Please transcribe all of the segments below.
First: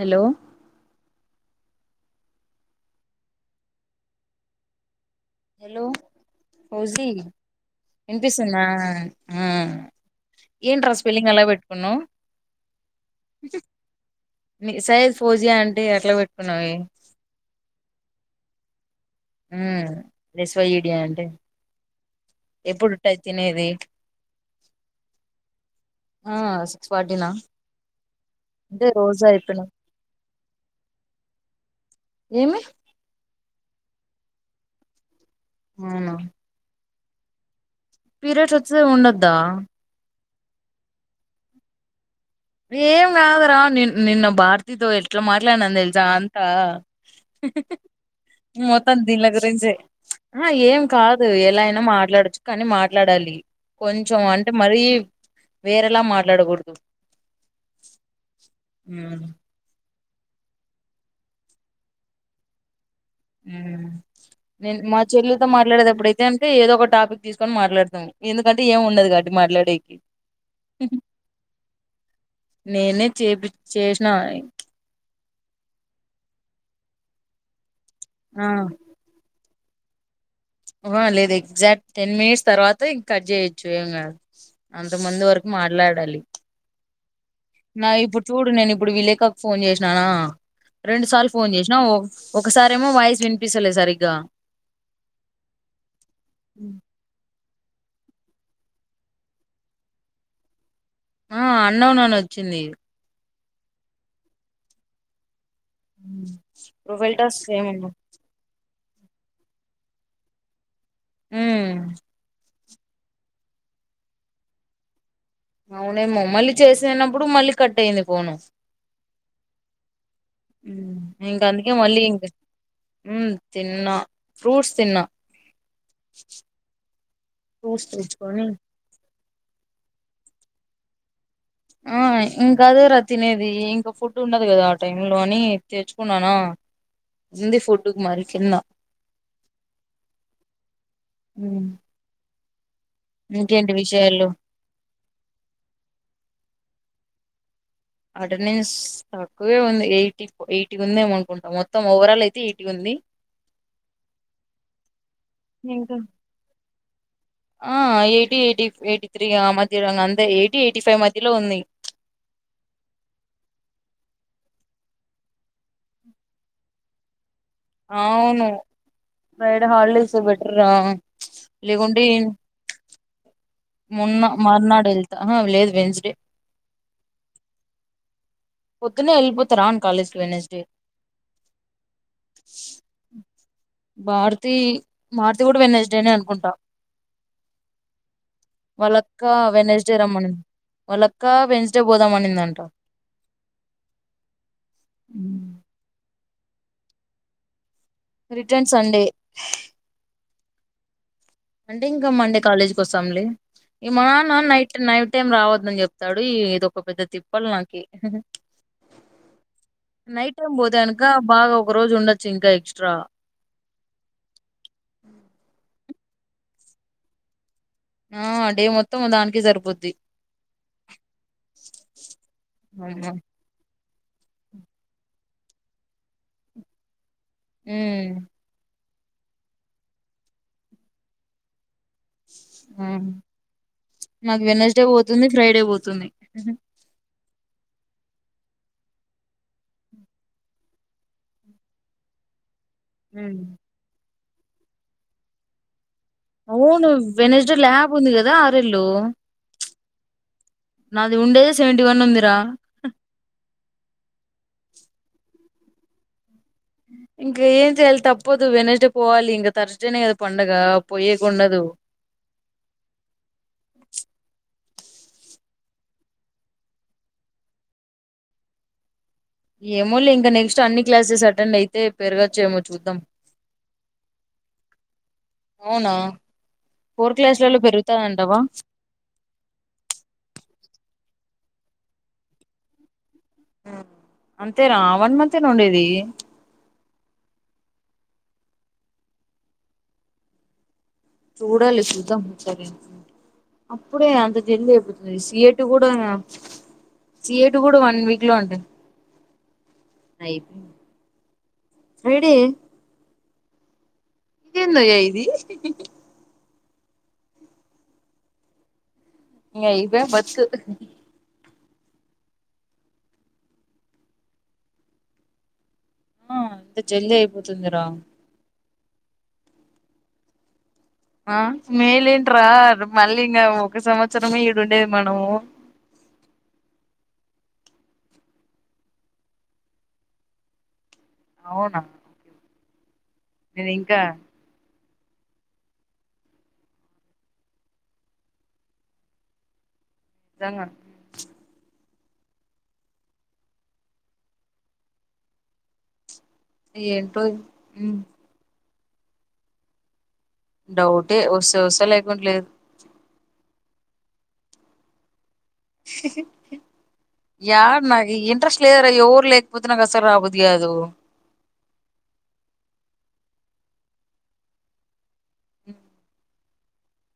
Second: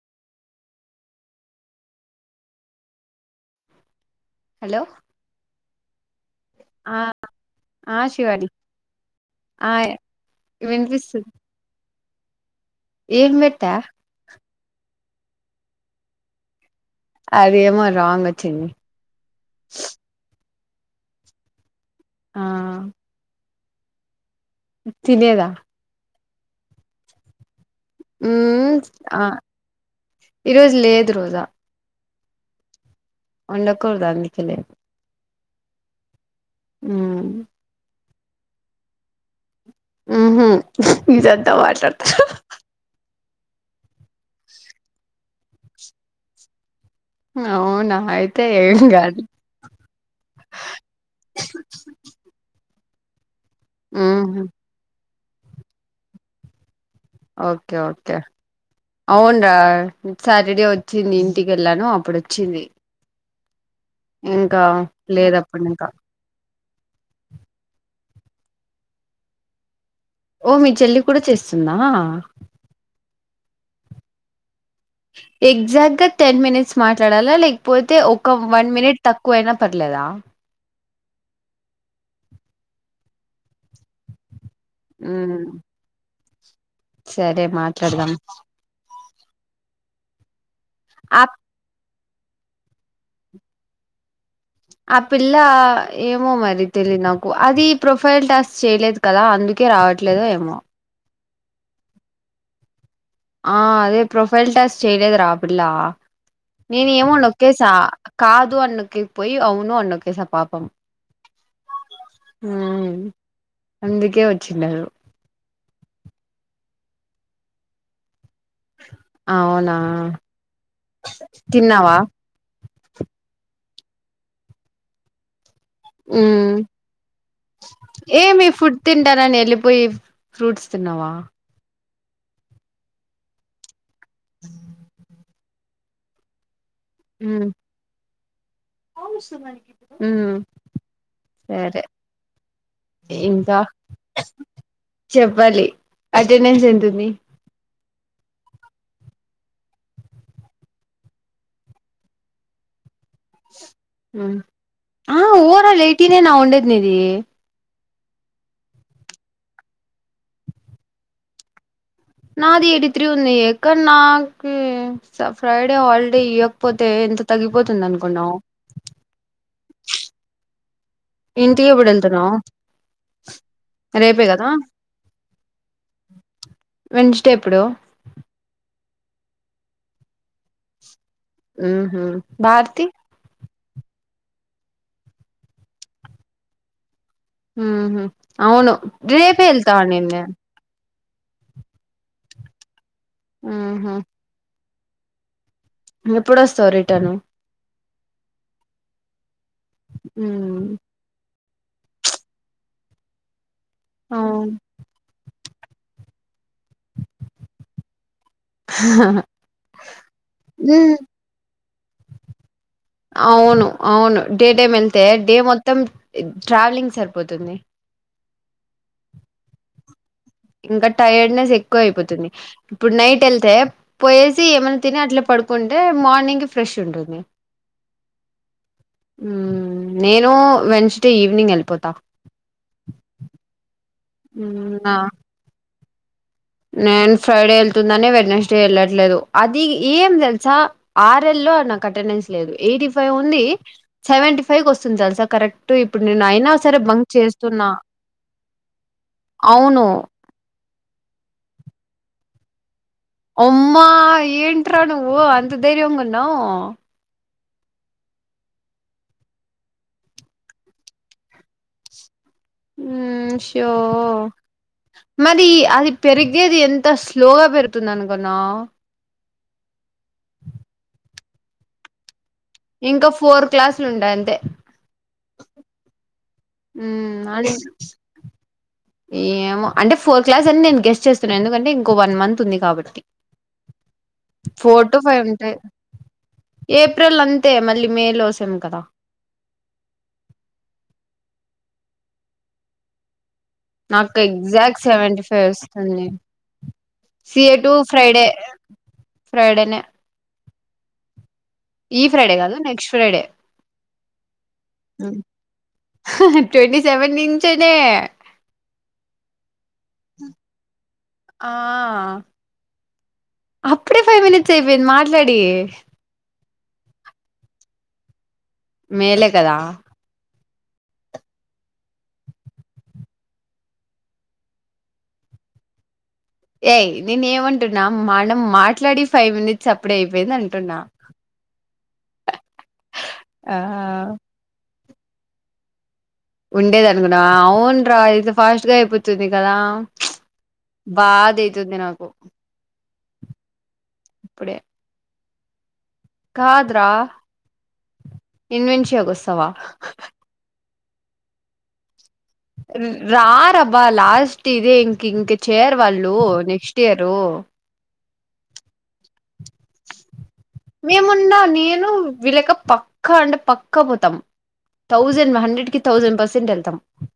హేలో hello hello ఆ ఫౌజీ ఆ శివాని ఇనిపిస్తుంద ఆ ఆ ఆ ఏంట్రా స్పెల్లింగ్ అలా పెట్టుకునవ్ ఎమ్ బేట్ట సైజ్ ఫోజియా అంటే ఎట్లా పట్టుకున్నావే అది ఏమో రాంగ్ వచ్చింది హామ్ ఎస్ వై ఈ డే అంటే ఆ ఎప్పుడు ట్టాయి తినేది తినేదా ఆ సిక్స్ ఫార్టీ ల అంటే రోజుయితినై ఈ రోజు లేదు రోజా. ఏమి ఉండ కూడదు ఆ మిట్టలే అవునా హుమ్మ్ పీరియడ్స్ వసే ఉండద్దా ఉహూ ఇజంతా వాటర్ ఏం కాదురా ని నిన్న భారతితో ఎట్లా మాట్లాడిననో తెలుసా అంతా అవునా అయితే ఏం మొత్తాం కాదు దీనిల గురించే ఆ ఏం కాదు ఎలా, అయినా మాట్లాడచ్చు కానీ మాట్, మాట్లాడాలి కొంచెం ఊహూ అంటే, మరీ వేరేలా మాట్లాడకూడదు. ఓకే ఓకే ఉమ్ అవును రా సాటర్డే వచ్చింది. ఇంటికి వెళ్ళాను అప్పుడు వచ్చింది. ఇంకా నేన్ మా లేదు చెల్లతో అప్పుడు ఇంకా మాట్లాడేట అప్పుడుతే అంటే ఏదో ఒక టాపిక్ తీసుకొని మాట్లాడతాం. ఎందుకంటే ఏం ఉండదు కాబట్టి మాట్లాడేకి. ఓ మీ చెల్లి కూడా చేస్తుందా. నేనే చేపి చేసిన ఎగ్జాక్ట్ గా టెన్ మినిట్స్ మాట్లాడాలా. లేకపోతే ఒక ఆ వన్ మినిట్ తక్కువైనా పర్ పర్లేదా ఆహా, లేదు ఎగ్జాక్ట్ టెన్ మినిట్స్ తర్వాత ఇంక కట్ చేయొచ్చు ఏం కాదు అంత ముందు హ్మ్ వరకు మాట్లాడాలి సరే నా మాట్లాడదాం ఇప్పుడు చూడు నేను ఇప్పుడు విలేకాకు ఫోన్ చేసిననా రెండు ఆ సార్లు ఫోన్ చేసిన ఓ. ఒకసారేమో వాయిస్ వినిపిస్తాలే సరిగ్గా ఆ పిల్ల ఏమో మరి ఉమ్. తెలిదు నాకు అది ప్రొఫైల్ టాస్క్ చేయలేదు కదా. అందుకే రావట్లేదు ఏమో. ఆ అన్నోన్ నని వచ్చింది ఆ అదే ప్రొఫైల్ టాస్క్ చేయలేదు రా ఆ పిల్ల నేనే ఏమో ప్రొఫైల్ టాస్క్ నొక్కేసా ఏమన్నా కాదు అన్ను నొకేకి పోయి అవును అన్ని నొకేస పాపం హుమ్మ్ హామ్ అందుకే వచ్చిందరు అవునమో మళ్ళీ చేసేనప్పుడు మళ్ళీ కట్ అయంది ఫోను అవునా ఇంకా అందుకే తిన్నావా మళ్ళీ ఇక్ ఉమ్మ్ తిన్నా ఫ్రూట్స్ తిన్నా ఉమ్ ఫ్రూట్స్ తెచ్చుకొని ఏమి ఫుడ్ తిన్ తింటానని వెళ్ళిపోయి ఫ్రూట్స్ తిన్నావా ఆ ఇంకా అదే రా తినేది ఇంకా ఫుడ్ ఉండదు కదా ఆ టైమ్ లో అని తెచ్చుకున్న ఉంది ఫుడ్ మరి కింద హుమ్ సరే మ్మ్ ఇంకా ఇంకేంటి విషయాలు చెప్పాలి అటెండెన్స్ ఎతుంది అటెండెన్స్ తక్కువే ఉంది ఎయిటీ ఎయిటీ ఉంది ఏమో అనుకుంటున్న, మొత్తం ఓవరాల్ అయితే ఎయిటీ ఉంది. ఆ ఓవరా ఆల్ ఇంకా ఎయిటి నేనా ఉండేది నిది ఆ ఎయిటీ ఎయిటీ ఎయిటీ త్రీ ఆ మధ్యలో ఇంగ అంతే ఎయిటీ ఎయిటీ ఫైవ్ మధ్యలో ఉంది. నాది ఎయిటి త్రీ ఉంది ఎక్కడ నాకు ఫ్రైడే హాలిడే ఇవ్వకపోతే ఎందుకు అవును బైడ హల్డేస్ బట ఇడి విడంతర మొన్న రేపే కదా మర్నాడు వెళ్తా ఆహా లేదు వెన్స్డే వెంచటే ఎప్పుడు పొద్న్ననే వెళ్ళపోతారాను కాలేజ్కి వెెస్డే ఉ భారతి భారుతి మారుతి కూడా వెన్నస్ డేని అనుకుంటాం అవును రే ఫేల్తాని వల్ల అక్క వెడ్నెస్ డే పోదామనిందంట ఆహా అ ఎప్పుడుస్తావు రిటర్న్ రిటర్న్ సండే ఆ అంటే ఇంకా మండే కాలేజ్కి వసాంలీ ఇమనా అవును నైట్ నైట్ టైమ్ రావద్ ని చెప్తాడు ఈ ఇదొక పెద్ద తిప్పాల నాకి నైట్ టైం ఉమ్ పోతేనుక బాగా ఒక రోజు ఉండొచ్చు ఇంకా ఎక్స్ అవును అవును డే డే వెళ్తే డే మొత్తం ట్రావెలింగ్ సరిపోతుంది ఆ డే మొత్తం దానికి జరుపోద్ది ఇంకా టైర్డ్నెస్ ఎక్కువ అయిపోతుంది ఇప్పుడు అమ్మా నైట్ వెళ్తే పోయేసి ఏమైన్నా తిని అట్లా పడుకుంటే మార్నింగ్ ఫ్రెష్ ఉంటుంది హ నేను వెన్స్డే ఈవినింగ్ వెళ్ళిపోతా ఆ నాకు వెనస్డే పోతుంది ఫ్రైడే పోతుంది నేన్ ఫ్రైడే వెళ్తుందనే వెనస్డే వెళ్ళట్లేదు అది ఏం తెలుసా ఆర్ేల్ల్లో నాకు అటెండెన్స్ లేదు ఎయిటీ ఫైవ్ హ్మ్ ఉంది సెవెంటీ ఫైవ్ వస్తుంది చసా కరెక్ట్ ఇప్పుడు నేను అయినా సరే అవును బంక్ వెనస్డే చేస్తున్నా ల్యాబ్ ఉంది కదా ఆరెల్లో అవును నాది ఉండేదే సెవెంటీ వన్ వందిరా అమ్మా ఏంట నువ్వు అంత ధైర్యవంగన్నావు ఉ ఇంకా ఏం చేయాలి తప్పదు వెనస్డే పోవాలి ఇంకా థర్స్డేనే కదా పండగ పోయేకుండదు షో మరి అది పెరిగేది ఎంత స్లోగా పెరుతుంది అనుకున్నా ఏమో లే ఇంక నెక్స్ట్ అన్ని క్లాసెస్ అెండ్ అయితే పెరగచ్చు ఇంకా ఫోర్ క్లాసులు ఉండయి అంతే అవునా ఫోర్ అదే క్లాస్లలో పెరుగుతాదంటావా ఏమో అంటే ఫోర్ క్లాస్ అని నేను గెస్ట్ చేస్తాను ఎందుకంటే ఇంకో వన్ మంత్ ఉంది కాబట్టి అంతేనా four to one five month ఏనా ఉంటాయి ఉండేది ఏ ఏప్రిల్ అంతే మళ్ళీ మేలో వసాం కదా చూడాలి చూద్దాము సరే అప్పుడే నాకు అంత జల్లి ఎగ్జాక్ట్ ఎప్పుడుతుంది సెవెంటీ ఫైవ్ సీయటు కూడా వస్తుంది సిఏ సియటు టు కూడా వన్ ఫ్రైడే వీక్ లో ఉండి ఫ్రైడేనే ఈ ఫ్రైడే కాదు నెక్స్ట్ ఫ్రైడే ఇదిేందయ ఇది ట్వంటీ సెవెన్ ఇంచనే న ఇవే మత్ ఆ అప్పుడే ఫైవ్ మనిట్స్ అయిపోయింది మాట్లాడి ఆ ఎంత జల్లి అయిపోతుందిరా మేలే కదా ఆ మేలేంట రా మళ్ళీ ఇంకా ఒక సంవత్సరమే ఈడుండేది మనము ఏయ్ నేను ఏమంటున్నా మనం మాట్లాడి ఫైవ్ మినిట్స్ అప్పుడే అయిపోయింది అంటున్నా అవునా ఆ నేను ఇంకా ఉండేద అనుకున్నవ అవున రా ఇది ఫాస్ట్ గా అయిపోతుంది కదా నిజంగా బాదైతుది నాకు ఇప్పుడే ఏంటో ఇన్వెన్షియా గొస్తవా డౌటే వస్తే వస్తా లేకుంటే లేదు రా రబ్బా లాస్ట్ ఇదే ఇంక్ ఇంక చేర్ వాళ్ళు నెక్స్ట్ ఇయరు యాడ నాకు ఇంట్రెస్ట్ లేదురా ఎవరు లేకపోతే నాకు అసలు రాబుద్ది కాదు మేమున్న నేను విలక ప పక్క అంటే పక్క పోతాం థౌజండ్ హండ్రెడ్ కి థౌజండ్ పర్సెంట్ వెళ్తాం త్తము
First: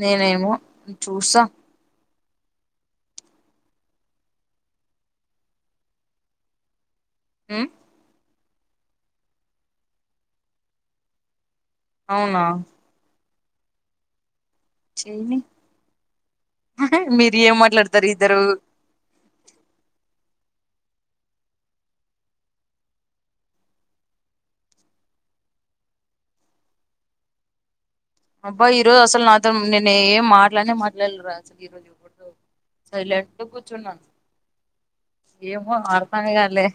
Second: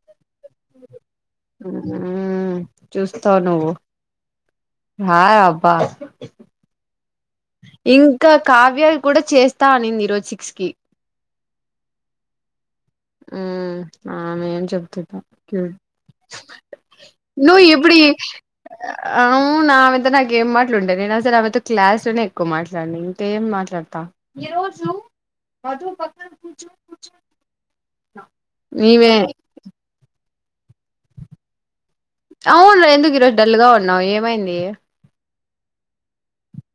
నేనే నేమో చూస్తా ఉమ్ చూస్తావు నువ్వు రాయ్ అబ్బా ఉ ఇంకా కావ్యా కూడా చేస్తా అనింది ఈ రోజు సిక్స్ కి అవునా ఉమ్ ఆమేం చెప్తదో చేయని మీరు ను ఏం ఎప్పుడి మాట్లాడతారు ఇద్దరు అవున నా ఆమెతో నాకేం పని నేను అసలు అంతో క్లాస్ లోనే ఎక్కువ మాట్లాడ ఇంకేం మాట్లాడతా ము పక్కడ కూ ప [unintelligible] అబ్బా ఈరోజు అసలు నాతో నిన్న ఏ మాట అట్లానే మట్లాలరా అసలు ఈరోజు అవును ఎందుకు ఈరోజు సైలెంట్ డల్ గా ఉన్నావు కూర్చున్నాను ఏమైంది ఏమో వాడతాను కాలే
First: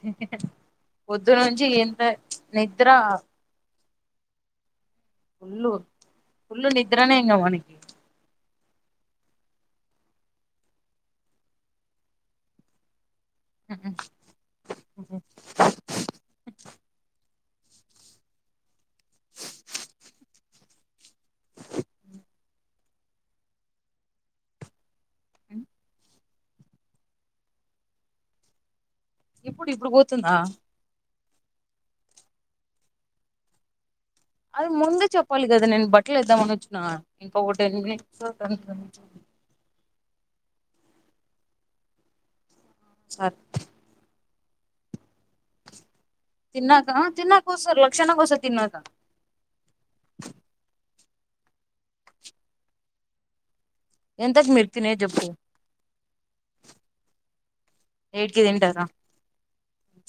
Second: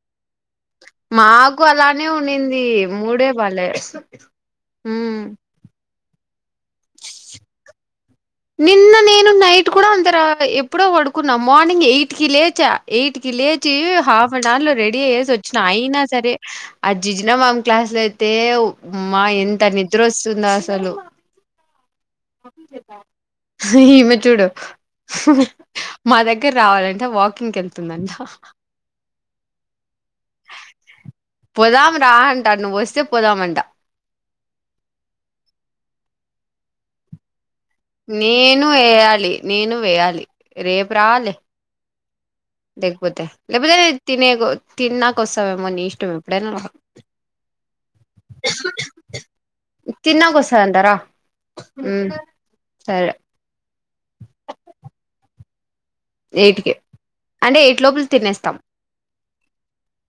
పొద్దుగాల మాకు నుంచి ఎంత అలానే ఉండింది నిద్ర మూడే బాలే మ్మ్ ఫుల్లు ఫుల్లు నిద్రనే ఇంగ మనకి నిన్న నేను నైట్ కూడా అంత ఎప్పుడో పడుకున్నా మార్నింగ్ ఎయిట్ కి లేచా ఎయిట్ కి లేచి హాఫ్ అర్ లో రెడీ అయే సోచిన ఆయినా సరే అజనా మ్యామ్ క్లాస్ లో అయితే మా ఎంత నిద్ర వస్తుందో అసలు ఈమె చూడు మా దగ్గర రావాలంటే వాకింగ్ వెళ్తుందంట ఇప్పుడు ఇప్పుడు పోతుందా పోదాం రా అంట నువ్వు వస్తే పోదామంట అది ముందే చప్పాలి కదా నను బట్టలు ఇద్దా మనచ్చున ఇ నేను వేయాలి నేను వేయాలి రేపు రావాలే లేగపోతే సార్ లేకపోతే తినే తిన్నాక వస్తామేమోని ఇష్టమే తిన్నాక తిన్నాక వస్తారు లక్షణంగా వసారూ తిన్నాక తిన్నాక వస్తాదంట రా ఉమ్ సరే ఇంతకీ మీరు తినేదిప్పుడు ఎయిట్క అంటే ఎయిట్ లోపల ఎయిట్ కి తినేస్తాము. తింటారా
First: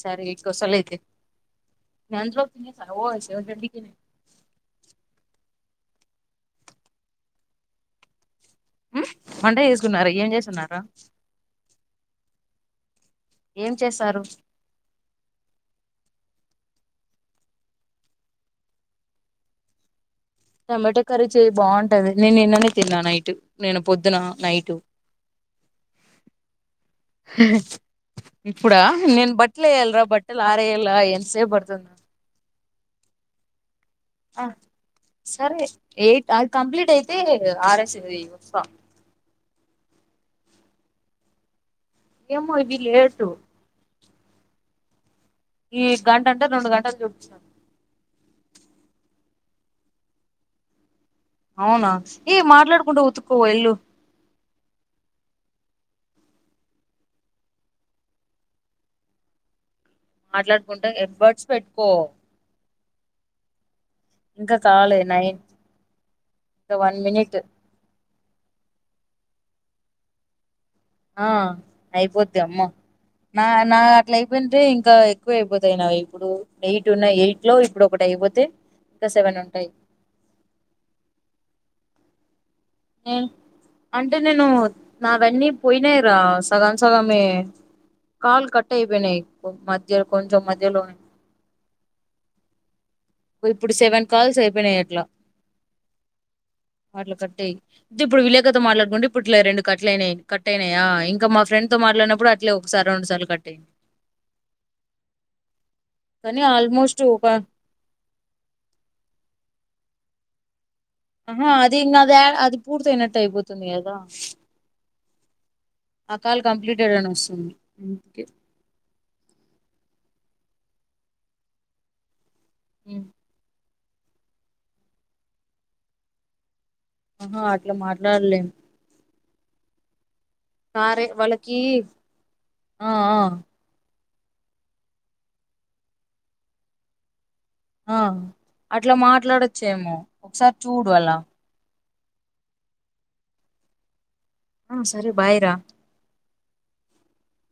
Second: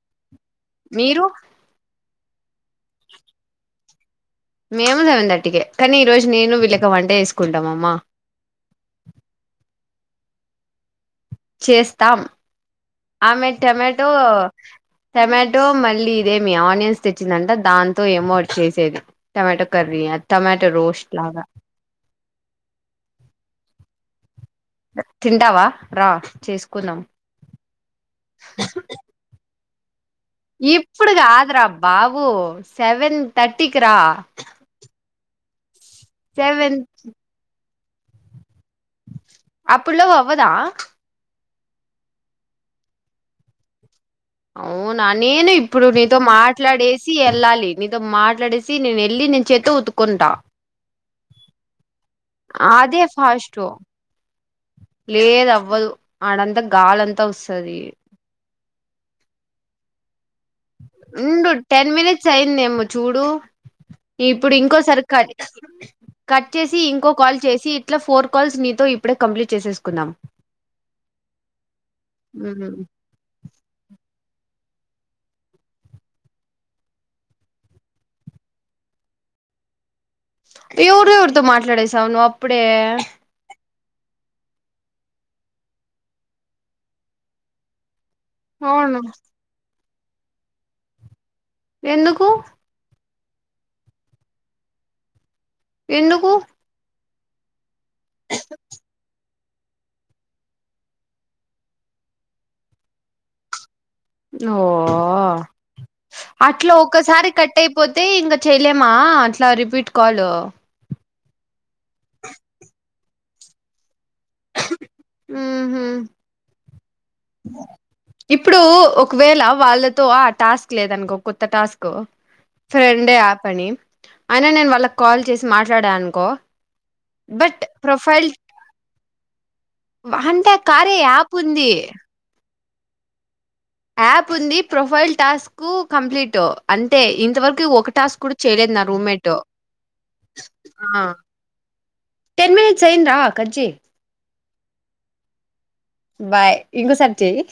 సరే ఎయిట్ వస్తా లే అయితే మేము సెవెన్ థర్టీకే కానీ ఈ రోజు నేను వీళ్ళక వంటే వేసుకుంటాంమ్మా వంట చేసుకున్నార ఏం చేసుకున్నారు చేస్తాం ఆమె ఏం టమాటో చేస్తారు టమాటో మళ్ళీ ఇదే మీ ఆనియన్స్ తెచ్చిందంటే దాంతో ఏమో చేసేది టమాటో కర్రీ టమాటో టమాటా రోస్ట్ కర్రీ చే లాగా బాగుంటది నేను నిన్ననే తిన్నా నైట్ నేను పొద్దున తింటావా రా చేసుకుందాం ఇప్పుడా నేను ప య్యాలి రా బట్ ఇప్పుడు కాదురా బాబూ సెవెన్ తర్టీకి రా ఆ సరే ఎయిట్ అది సెవెన్ కంప్లీట్ అయితే ఆరేస్తది యూనిఫ అప్పుల్లో అవ్వదా ఏమో ఇది లేటు అవునా నేను ఈ ఇప్పుడు నీతో గంట అంటే రెండు గంటలు మాట్లాడేసి చూపిస్తాంది వెళ్ళాలి నీతో మాట్లాడేసి సి నేను వెళ్ళి నేను చేతో ఉతుకుంటా అవునా ఏ మాట్లాడుకుంటు ఉతుకు ఫాస్ట్ ఎల్లు లేదు అవ్వదు ఆడంతా గాలింతా వస్తుది మాట్లాడుకుంటా ఎడ్బర్డ్స్ ఉండు టెన్ పెట్టుకో మినిట్స్ అయిందేమో చూడు ఇప్పుడు ఇంకా కాలే ఇంకోసారి కట్ నైన్ కట్ ఇంకా చేసి వన్ ఇంకో కాల్ మినిట్ చేసి ఇట్లా ఫోర్ కాల్స్ నీతో ఇప్పుడే కంప్లీట్ చేసేసుకుందాం ఆ అయిపోది అమ్మో మ్ నా నా అంటే ఇంకా ఎక్కువ అయిపోతాయి నా ఇప్పుడు ఎయిట్ ఉన్న ఎయిట్ లో ఇప్పుడు ఒకటి అయిపోతే ఇంకా సెవెన్ ఉంటాయి ఎవరెవరితో మాట్లాడేసావ్ నువ్వు అప్పుడే నేను అంటే నేను నావన్నీ పోయినాయిరా సగం సగమే కల్ కట్ అవును అయిపోయినాయి మధ్య కొంచెం మధ్యలోనే ఎందుకు ఇప్పుడు సెవెన్ కాల్స్ అయిపోయినాయి అట్లా ఎందుకు అట్లా కట్టాయి తే ఇప్పుడు విలేకతో మాట్లాడుకోండి ఇప్పుడు అట్లే రెండు కట్లునాయి కట్ అయినాయా ఇంకా మా ఫ్రెండ్ తో మాట్లాడిప్పుడు అట్లే ఒకసారి రెండు సార్లు కట్ అయి ఓ కానీ అట్లా ఆల్మోస్ట్ ఒక ఒకసారి కట్ అయిపోతే ఇంగా చేయలేమా అట్లా రిపీట్ కాలు ఆహా అది ఇంగా అది అది పూర్త అయినట్టు అయిపోతుంది కదా [inaudible] ఉహు ఆ కాల్ కంప్లీటెడ్ అని వస్తుంది అందుకే ఇప్పుడు ఒకవేళ వాళ్ళ ఆ టాస్క్ లేదనుకో కొత్త టాస్క్ ఉమ్. ఫ్రెండే యాప్ అని అయినా నేను వాళ్ళకు కాల్ చేసి మాట్లాడానుకో ఆహా బట్ అట్లా ప్రొఫైల్ మాట్లాడలేం అంటే కార్య సారే యాప్ వాళ్ళకి ఉంది ఆ ఆ యాప్ ఉంది ప్రొఫైల్ టాస్క్ కంప్లీట్ అంతే ఇంతవరకు ఒక ఆ టాస్క్ కూడా చేయలేదు నా అట్లా రూమ్మేటు మాట్లాడొచ్చేమో ఒకసారి చూడు అలా టెన్ మినిట్స్ అయ్యిందా కట్ చెయ్ ఉమ్ సరే బాయ్ రా బాయ్ ఇంకోసారి చెయ్యి